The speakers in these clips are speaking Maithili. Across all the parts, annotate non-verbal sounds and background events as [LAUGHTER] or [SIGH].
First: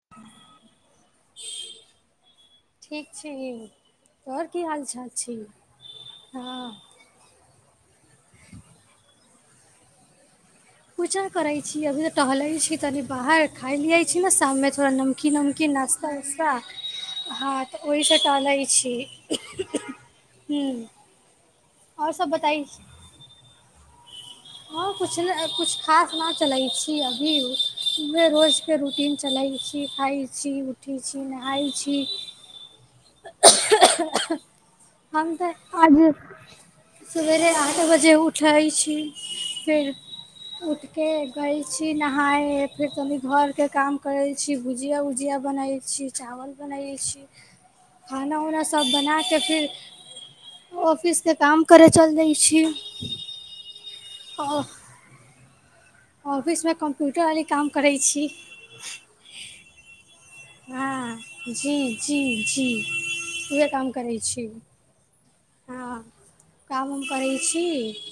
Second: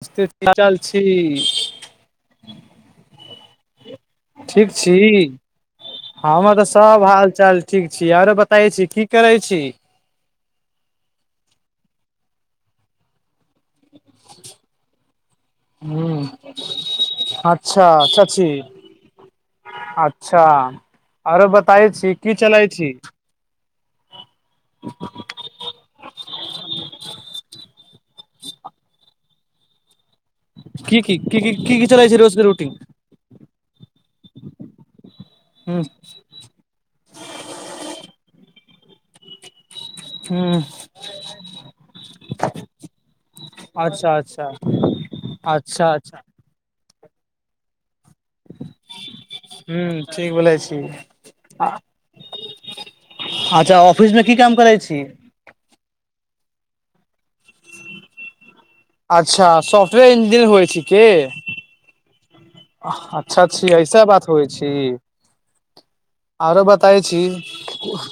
[UNINTELLIGIBLE] बचल छी ठीक छी तोहर की हाल-चाल छी हमर तऽ हँ सब हाल- चाल ठीक छी आरो बताई छी की करै छी पूजा करै छी अभी तऽ टहलै छी तनी बाहर खाय लियै छी न शाम ने थोड़ा नमकीन उमकी नाश्ता ह वास्ता हँ अच्छा तऽ ओहिसँ अच्छा टाल लागै छी अच्छा हूँ आरो बताइ छी की चलै छी हँ कुछ कुछ खास ना चलै छी अभी इहे रोजके रूटीन चलै छी, खाइ छी, उठी की की छी, की की नहाय की की छी चलै छै रूटीन हम तऽ ह आज सवेरे आठ बजे उठै छी फेर ह उठके जै छी नहाय फिर तनि घरके काम अच्छा करैत छी अच्छा छी भुजिया -ऊजिया बनाय अच्छा छी, अच्छा चावल बनाइ छी। खाना उना सब बनाके फिर ह ठीक बोलै छी ऑफिस के काम करै चलि जाय छी अच्छा ऑफिस मऽ की काम करै छी ऑफिस मऽ कम्प्यूटर वाले काम करै छी अच्छा सब े इंजिनीयर होइ छै कि हँ जी जी जी उहे अच्छा-अच्छा काम ऐसा करै बात होइ छी हँ आरो काम उम बताइ छी करै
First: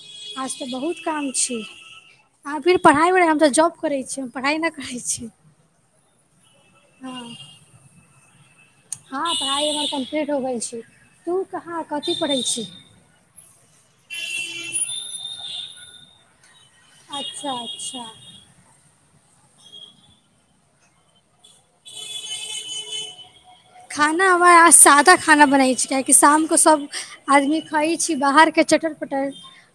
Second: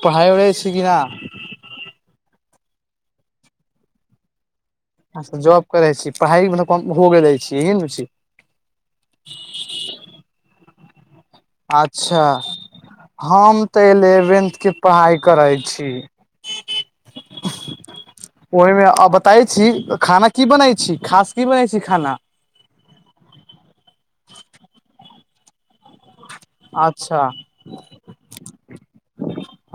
पढ़ाइ उढ़ै आज तऽ छी कि बहुत नऽ काम छी आ फेर पढ़ाइ-वढ़ाइ हम तऽ जॉब करै छी पढ़ाइ नऽ करै छी जॉब करै छी पढ़ाइ म कम हो हँ गेले छी यही ने छै हँ पढ़ाइ हमर कम्प्लीट हो गेल छी तू कहाँ कथी अच्छा पढ़ै छी हम तऽ एलेवेन्थके पढ़ाई करैत छी अच्छा अच्छा ओहिमे आ बताै छी खाना की बनै छी खास की बनै छी खाना खाना हमरा सादा खाना बनै छै कियाकि शामके सब अच्छा आदमी खाइ छी बाहरके चटर- पटल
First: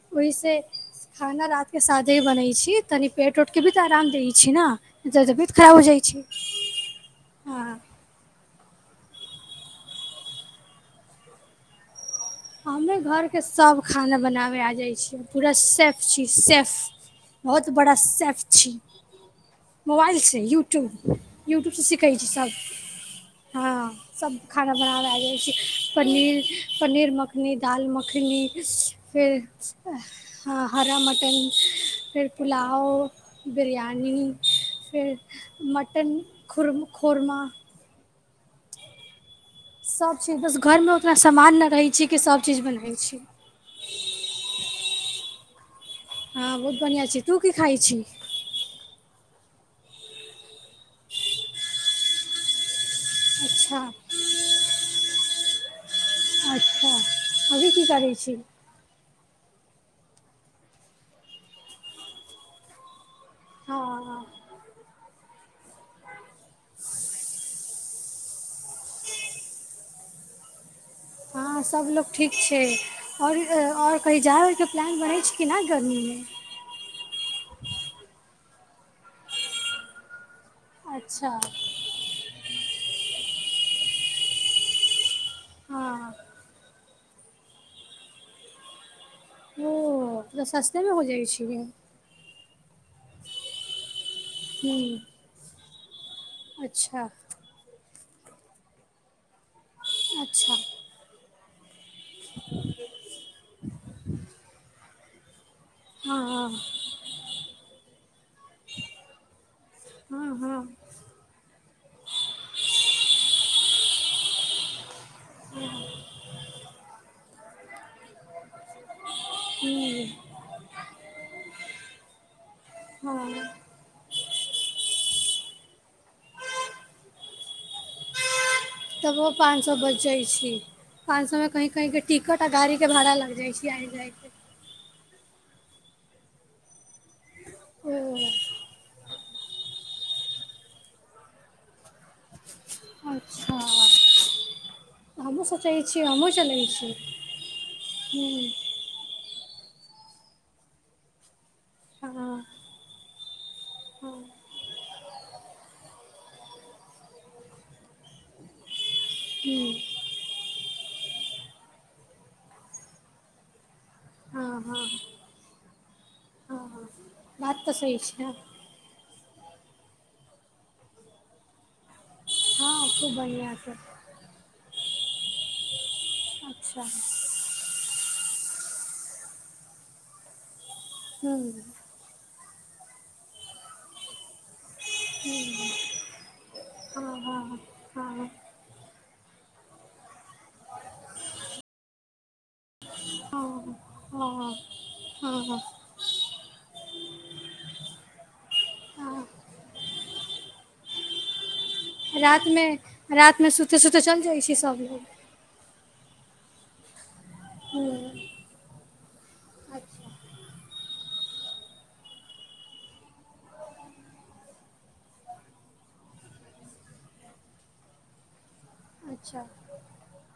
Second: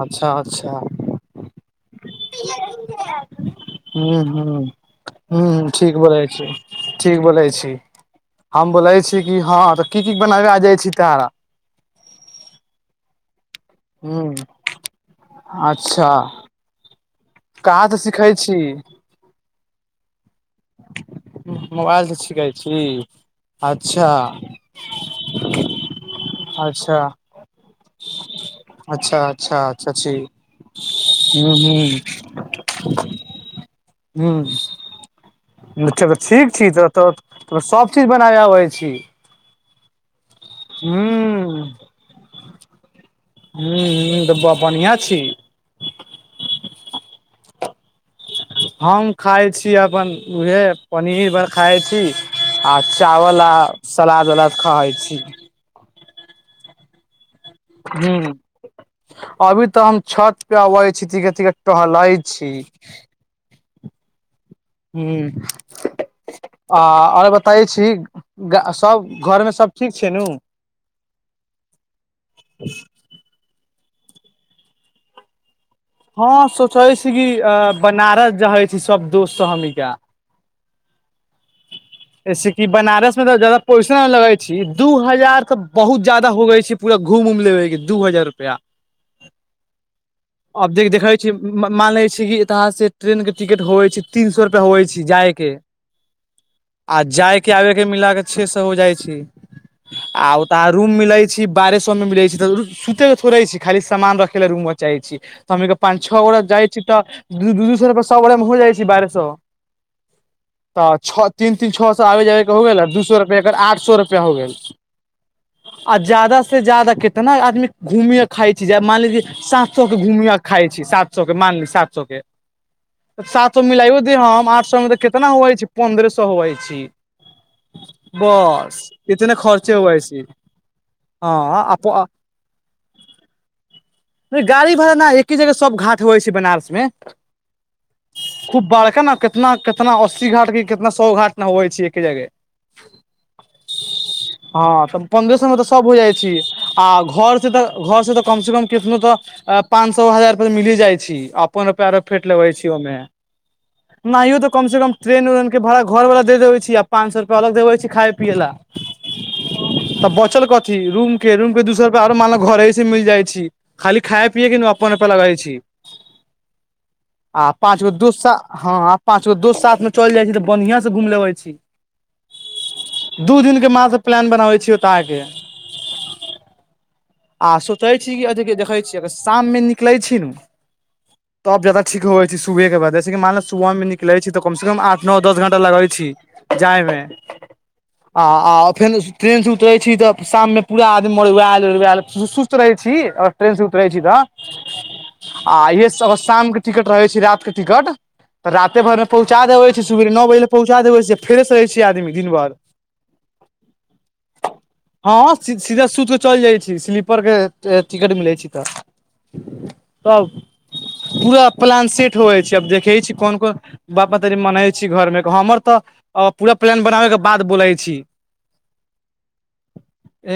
अच्छा ओहिसँ अच्छा खाना रात के सादे बनै छी तनि पेट- उटके भी तऽ आराम हूँ दै छी हूँ नऽ तबियत हूँ खराब हो ठीक जाइ बोलै छै छी ठीक बोलै हँ छी हम बोलै छी कि हँ तऽ की की बनाबा जाइ छी तोरा हमर घरके सभ खाना हूँ बनाबै आ जाइ छी पूरा सेफ अच्छा छी सेफ बहुत कहाँ बड़ा से सिखै सेफ छी मोबाइलसँ यूट्यूब यूट्यूबसँ मोबाइल सीखै से छी सभ सिखै हँ अच्छा सब खाना बनाबै आ जाइ छी पनीर अच्छा पनीर मखनी फिर दाल मखनी अच्छा फिर अच्छा अच्छा छी हरा मटन हूँ हूँ फेर पुलाव बिरयानी हूँ फेर मटन ठीक छी खुर खुरमा तऽ सभ चीज बनाबे आ अबै छी सभ चीज बस घरमे ओतना समामान हूँ नहि रहै छी कि सभ चीज बनबै छी हू हु तऽ बढ़िआं छी हँ बहुत बढ़िआँ छी तू की खा छी हम खाय छी अपन उहे पनीर भर खाय छी आ चावल आ अच्छा सलाद उलाद खाइ छी अच्छा अभी की हू करै छी अभी तऽ हम छत पे अबै छी तीे तीे टहलाई छी हँ हँ हु आ आओर बताै छी गा सभ घरमे सभ ठीक छी नु हँ सबलोग ठीक छै ओर ओर कही जाइके प्लान बनै छै कि नय गर्मी मे हँ सोचैय छी की अ बनारस जहे छी सब दोस्त से हमिका अच्छा जैसे कि बनारस में तऽ जदा पोसन लगे छै दू हजार तऽ बहुत हँ ज्यदा हो गई छी पूरा घूम उम लेबेगी दू हजार रुपैया ओ तऽ अब सस्तेमे देख हो देखै जाइ छी छै मान लैइ छी कि तहा से ट्रेन के टिकट होइ छै तीन सए रुपैया होवइ हूँ छै जाय के आ अच्छा जाय के आबे के मिलाक छ सौ सहो जाइ छै आ ओत अच्छा रूम मिलैय छी बारहसौ मे मिलै छै तऽ सुते के थोड़े छी खाली सामान रखे ल रूम मे चाहै छी तऽ हमनी के पाँच हँ छओ गोे हँ जाइ छी तऽ दू दू दू सए रुपैया स गोे मे हो जाइ छै बारह सए हँ हँ तऽ छओ तीन तीन छओ सए आबै जाबै के हो गेल आ दू सए रुपैआ एकर आठ सए रुपआ हो गेल आ ज्यादा से ज्यादा कते ने आदमी घुमिय खाइ छी मान ल सात सए के हूँ घूमिय खाइ छी सात सए के मान ली सात सए के हँ सात सए मिलायो देहम आठ सए मे त कितना होवइ छी पन्द्रह सए होवइ छी बस तबो इतने पाँच खर्चे सए होवै बचइ छी पाच सौ मे कही हँ कहीं टिकट आ गाड़ी के भाड़ा लग जाय छै आब जाय के गाड़ी भाड़ा ना एके जगह सब घाट होइ छै बनारस मे ओ खूब बड़का न क कितना कितना अस्सी घाट कि कितना सए घाट नहोैय छीय एके जगह अच्छा हं त तो पंद्रह हमहूँ सौ मे तऽ सोचै सभ होइ छियै जाइ हमहूँ छै चलै छी आ घर से तऽ घर से त कम हूँ से कम किसनो तऽ पान सौ हजार रुपिया मिलही जाइ छी अपन रूपिया आरो हँ फेंट हँ लेबय छी ओ मे हूँ नाहियो त कम से कम ट्रेन वेन भाड़ा घरवला दे देबे छी आ पान सौ अलग देबय छी खाइ पीबय ले त बचल कथी रुमके रूम के दु सौ रुपिआ आरो घरे स मिल जाइ छी खाली खाइए पिअइ के हँ ना हँ अपन अपन लागइ छी हँ हँ आ बात तऽ पाँच गो सही दू छै सए हँं पाँच गो दोस्त साथ मे चोल जाइ छी तऽ बढ़िया सें घूम लेबै छी हँ खूब दू दिनके बढ़िआँसँ मात्रा प्लान बनाबै छीय ओतऽ आके अच्छा आ सोचै छी कि अ देखै छीय अगर शाम मे निकलैइ छी नू हूँ तब जादा ठीक होइ छै सुबहे के बाद जैसे मानलब सुबहमे निकलै छै तऽ कमसँ कम आठ नौ दस घ़ंटा लागय छी जाइमे आ आ आ फेनू से ट्रेन सं उतरै छी त शाममे पूरा आदमी मरुआइल लुलुआइल सुत [UNINTELLIGIBLE] छी ट्रेन सं उतरै छी त टिकट रहय छै रातके टिकट त राते भरमे पहुंचा देबय छै सुबेरे नौ बजे पहुंचा देबय छै फेरो सं दै छै आदमी दिन रात भर मे रात मे सुते सुते चल जाइ छै सब लोग हँ सीधा सुतके चल जाइ छी स्लीपर के अ अ टिकट मिलय छै तऽ तब पूरा प्लान सेट होबइ छी अब देखहे छी कोन ओकरा बाप मतारी मानय छी घरमे कह हमर त पूरा प्लान बनाबे के बाद बुलाइ छी अच्छा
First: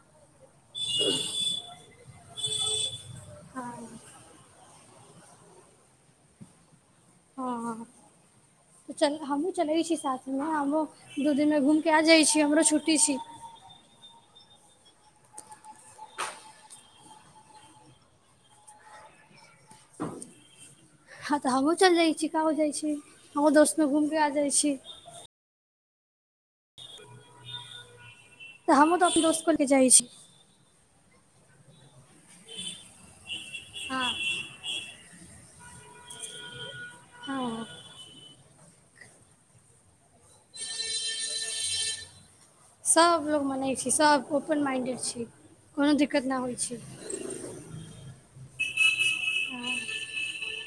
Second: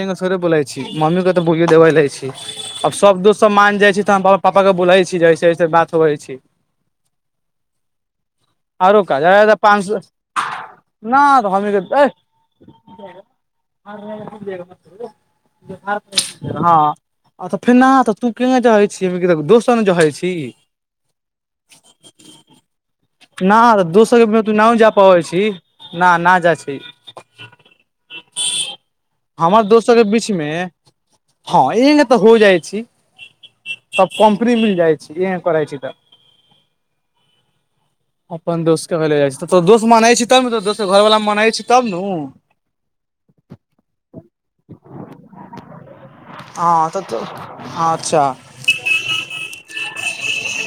एगो थोरी बोलाइ छी मम्मी के त बोलियो देबे लागि जाइ छी आब सब दोस सब हँ मान जाइ छै तऽ हम पापा के बोलै छी जे ऐसे ऐसे बात होबे छी हं हं हं त आरो का चलू जादा हमहूँ जादा पाँच चलैत छी सौ साथमे हमहूँ ना दू दिनले घूम के आ जाइ छी हमरो छुट्टी छी [UNINTELLIGIBLE] हॉं अच्छा फेना त तू क्यों जाइ छी दोस संगे रहय छी हं त हमहुं चल जाइ छी कहां हो जाइ छी हमहूँ ना दोस्तमे दोस घूमिके सके आ बे जाइ तू ना छी जा पाबै छी ना ना जाइ छी तऽ हमहूँ तऽ अपन दोस्तके हमरा ले दोस जाइ सबके छी बीच मे हा एंगा त हो जाइ छी हँ तब कम्पनी मिल जाइ छी ई हम करय छी त हं अपन दोस के ल जाइ छी त तों दोस मानय छी तब न दोसके घरवला मानै छी तब नू सब लोग मानय छी सभ ओपन माइंडेड छी कोनो दिक्कत ना होइ हँ छी तऽ अच्छा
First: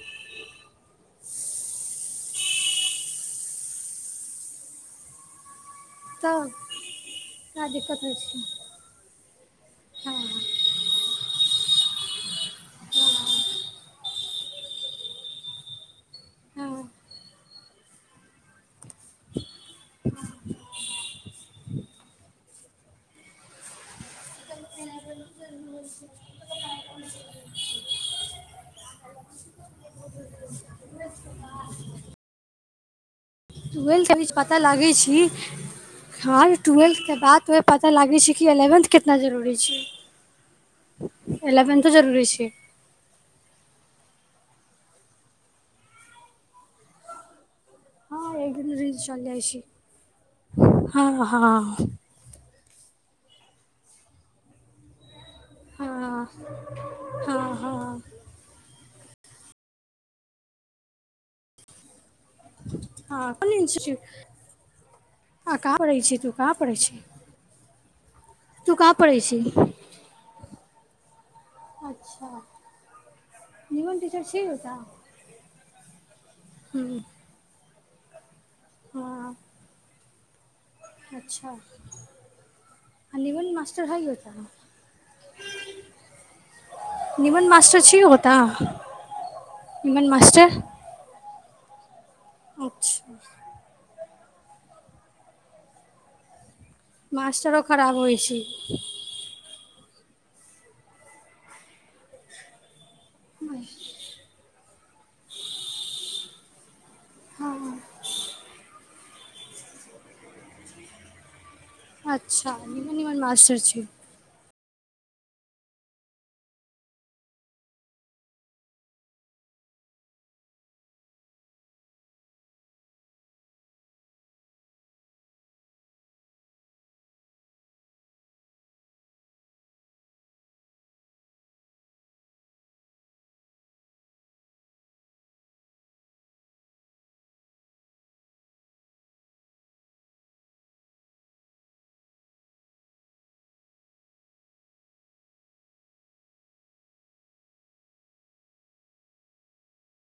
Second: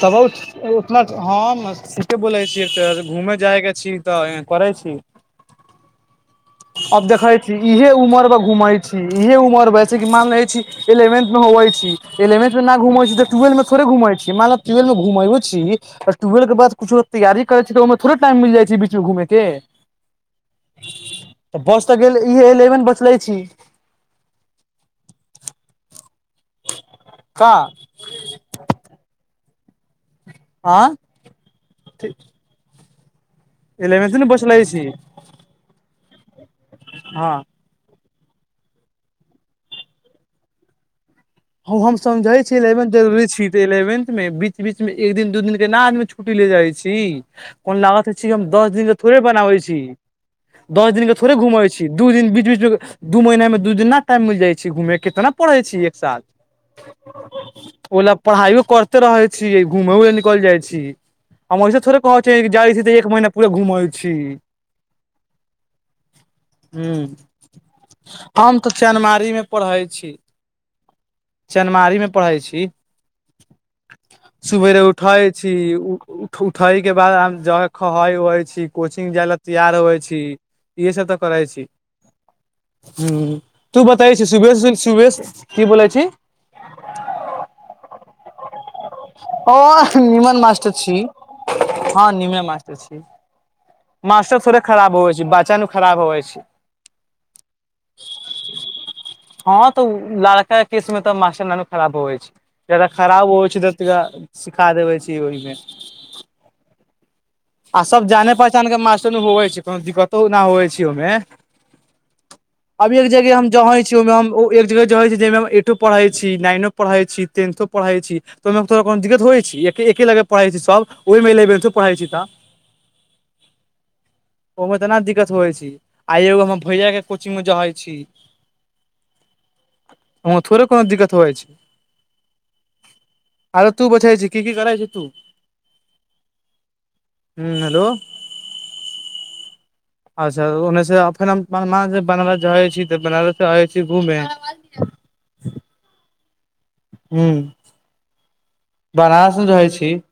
त बहुत उतना हम स के बोलै छि त घुम जाइ के छी त करय छी तब अब देखय छी का इहे दिक्कत होइ उमर मे छै घूमै छी इहे उमर मे बस हँ मानय छी इलेवेंथ में होवै छी इलेंथ मे ना घूम छी त ट्वेल्व मे थोड़े घूमै छी मानल ट्वेल्व मे घुमयो छी आ ट्वेल्भ के बाद हँ कुछो तैयारी करै छै त ओइमे थोड़े टाइम मिल जाइ छै बीचमे घूम के त बस त गेलय ई एलेवन बचले छी [UNINTELLIGIBLE] हाँ आँ तुएल के बीज पता लागै छी हं ट्वेल्थ के हँ बादमे पता लागै छै कि एलेवेन्थ केतना जरूरी छै ओ एलेवेन्थो हम जरूरी समझै छै छी एलेवेंथ जरुरी छी इलेवेथ मे बीच बीच मे एक दिन दू दिन के ना आदमी छुट्टी ले जाइ छी कौन लागत हय छै हँ हम एक दस दिन के रील थोड़े चलि जाइ बनाबै छी दस हँ दिन के थोड़े हँ घूमै हँ छी दू दिन बीच बीच मे दू महिना मे दू दिना टाइम मिल जाइ छै घूमे के केतना पढ़ै छी एक साल हँ हँ ओला पढ़ाइयो करते रहे छी घूमेय ले निकल जाइ छी हम वहिस थोड़े पहुच जाइ छी तऽ एक महीना हँ पूरा घूमै छी हां कहां पढ़ाई छि तु कहां पढ़य ह छि हम त चनमारी छी मे पढ़ै छी चनमारी मे अच्छा पढ़ै छी निमन टीचर छी। सुबेरे उठय छी उठय के हूँ बाद आ ज खै ओइ छी कोचिंग जाय हँ ल तैयार होइ छी इहे सब तऽ करै अच्छा छी आ ह निमन तू मास्टर हइ बताय छी ओतऽ सुभेरे श की बोलै छी निमन मासटर छी ओटा ह निमन मास्टर छी हँ निमन मास्टर छी अच्छा मास्टर थोड़े खराब होेय छै बच्चा न खराब होे छै मास्टरो खराब होइ छी हँ तऽ उ लड़का केँ केस मे तऽ मास्टर नऽ नू खराब होबैय छै ज्यादा खराब होइ छै तऽ तेकरा सिखा देबै छी ओहि ओरीमे हँ आ सब जाने पहचान केँ मास्टर होवे छै कोनो दिक्कतो नय होबै छै ओमे अच्छा निमन अभी एक निमन जगह हम मास्टर छै जहै छी ओहिमे हम ओ एक जगह जै छै जाहिमे हम अइटो पढ़ाई छी नाइनो पढ़ाई छी टेन्थो पढ़ाई छी तऽ ओहिमे तोरा कोनो दिक्कत होइ छै एके - एके लगे पढ़ै छै सब ओहिमे इलेवेन्थो पढ़ैइ छी तऽ ओमे एतेना दिक्कत होइ छै आइ एगो हमर भैया केँ कोचिंग मे जैहे छी ओमे थोड़े कोनो दिक्कत होय छै अबै तु बताय की की करइ छै तू हुँ हेलो अच्छा ओन्ने से फेर हम बनारस जाइ छी तऽ बनारस से आय छी घूमे हुँ बनारस नऽ रहै छी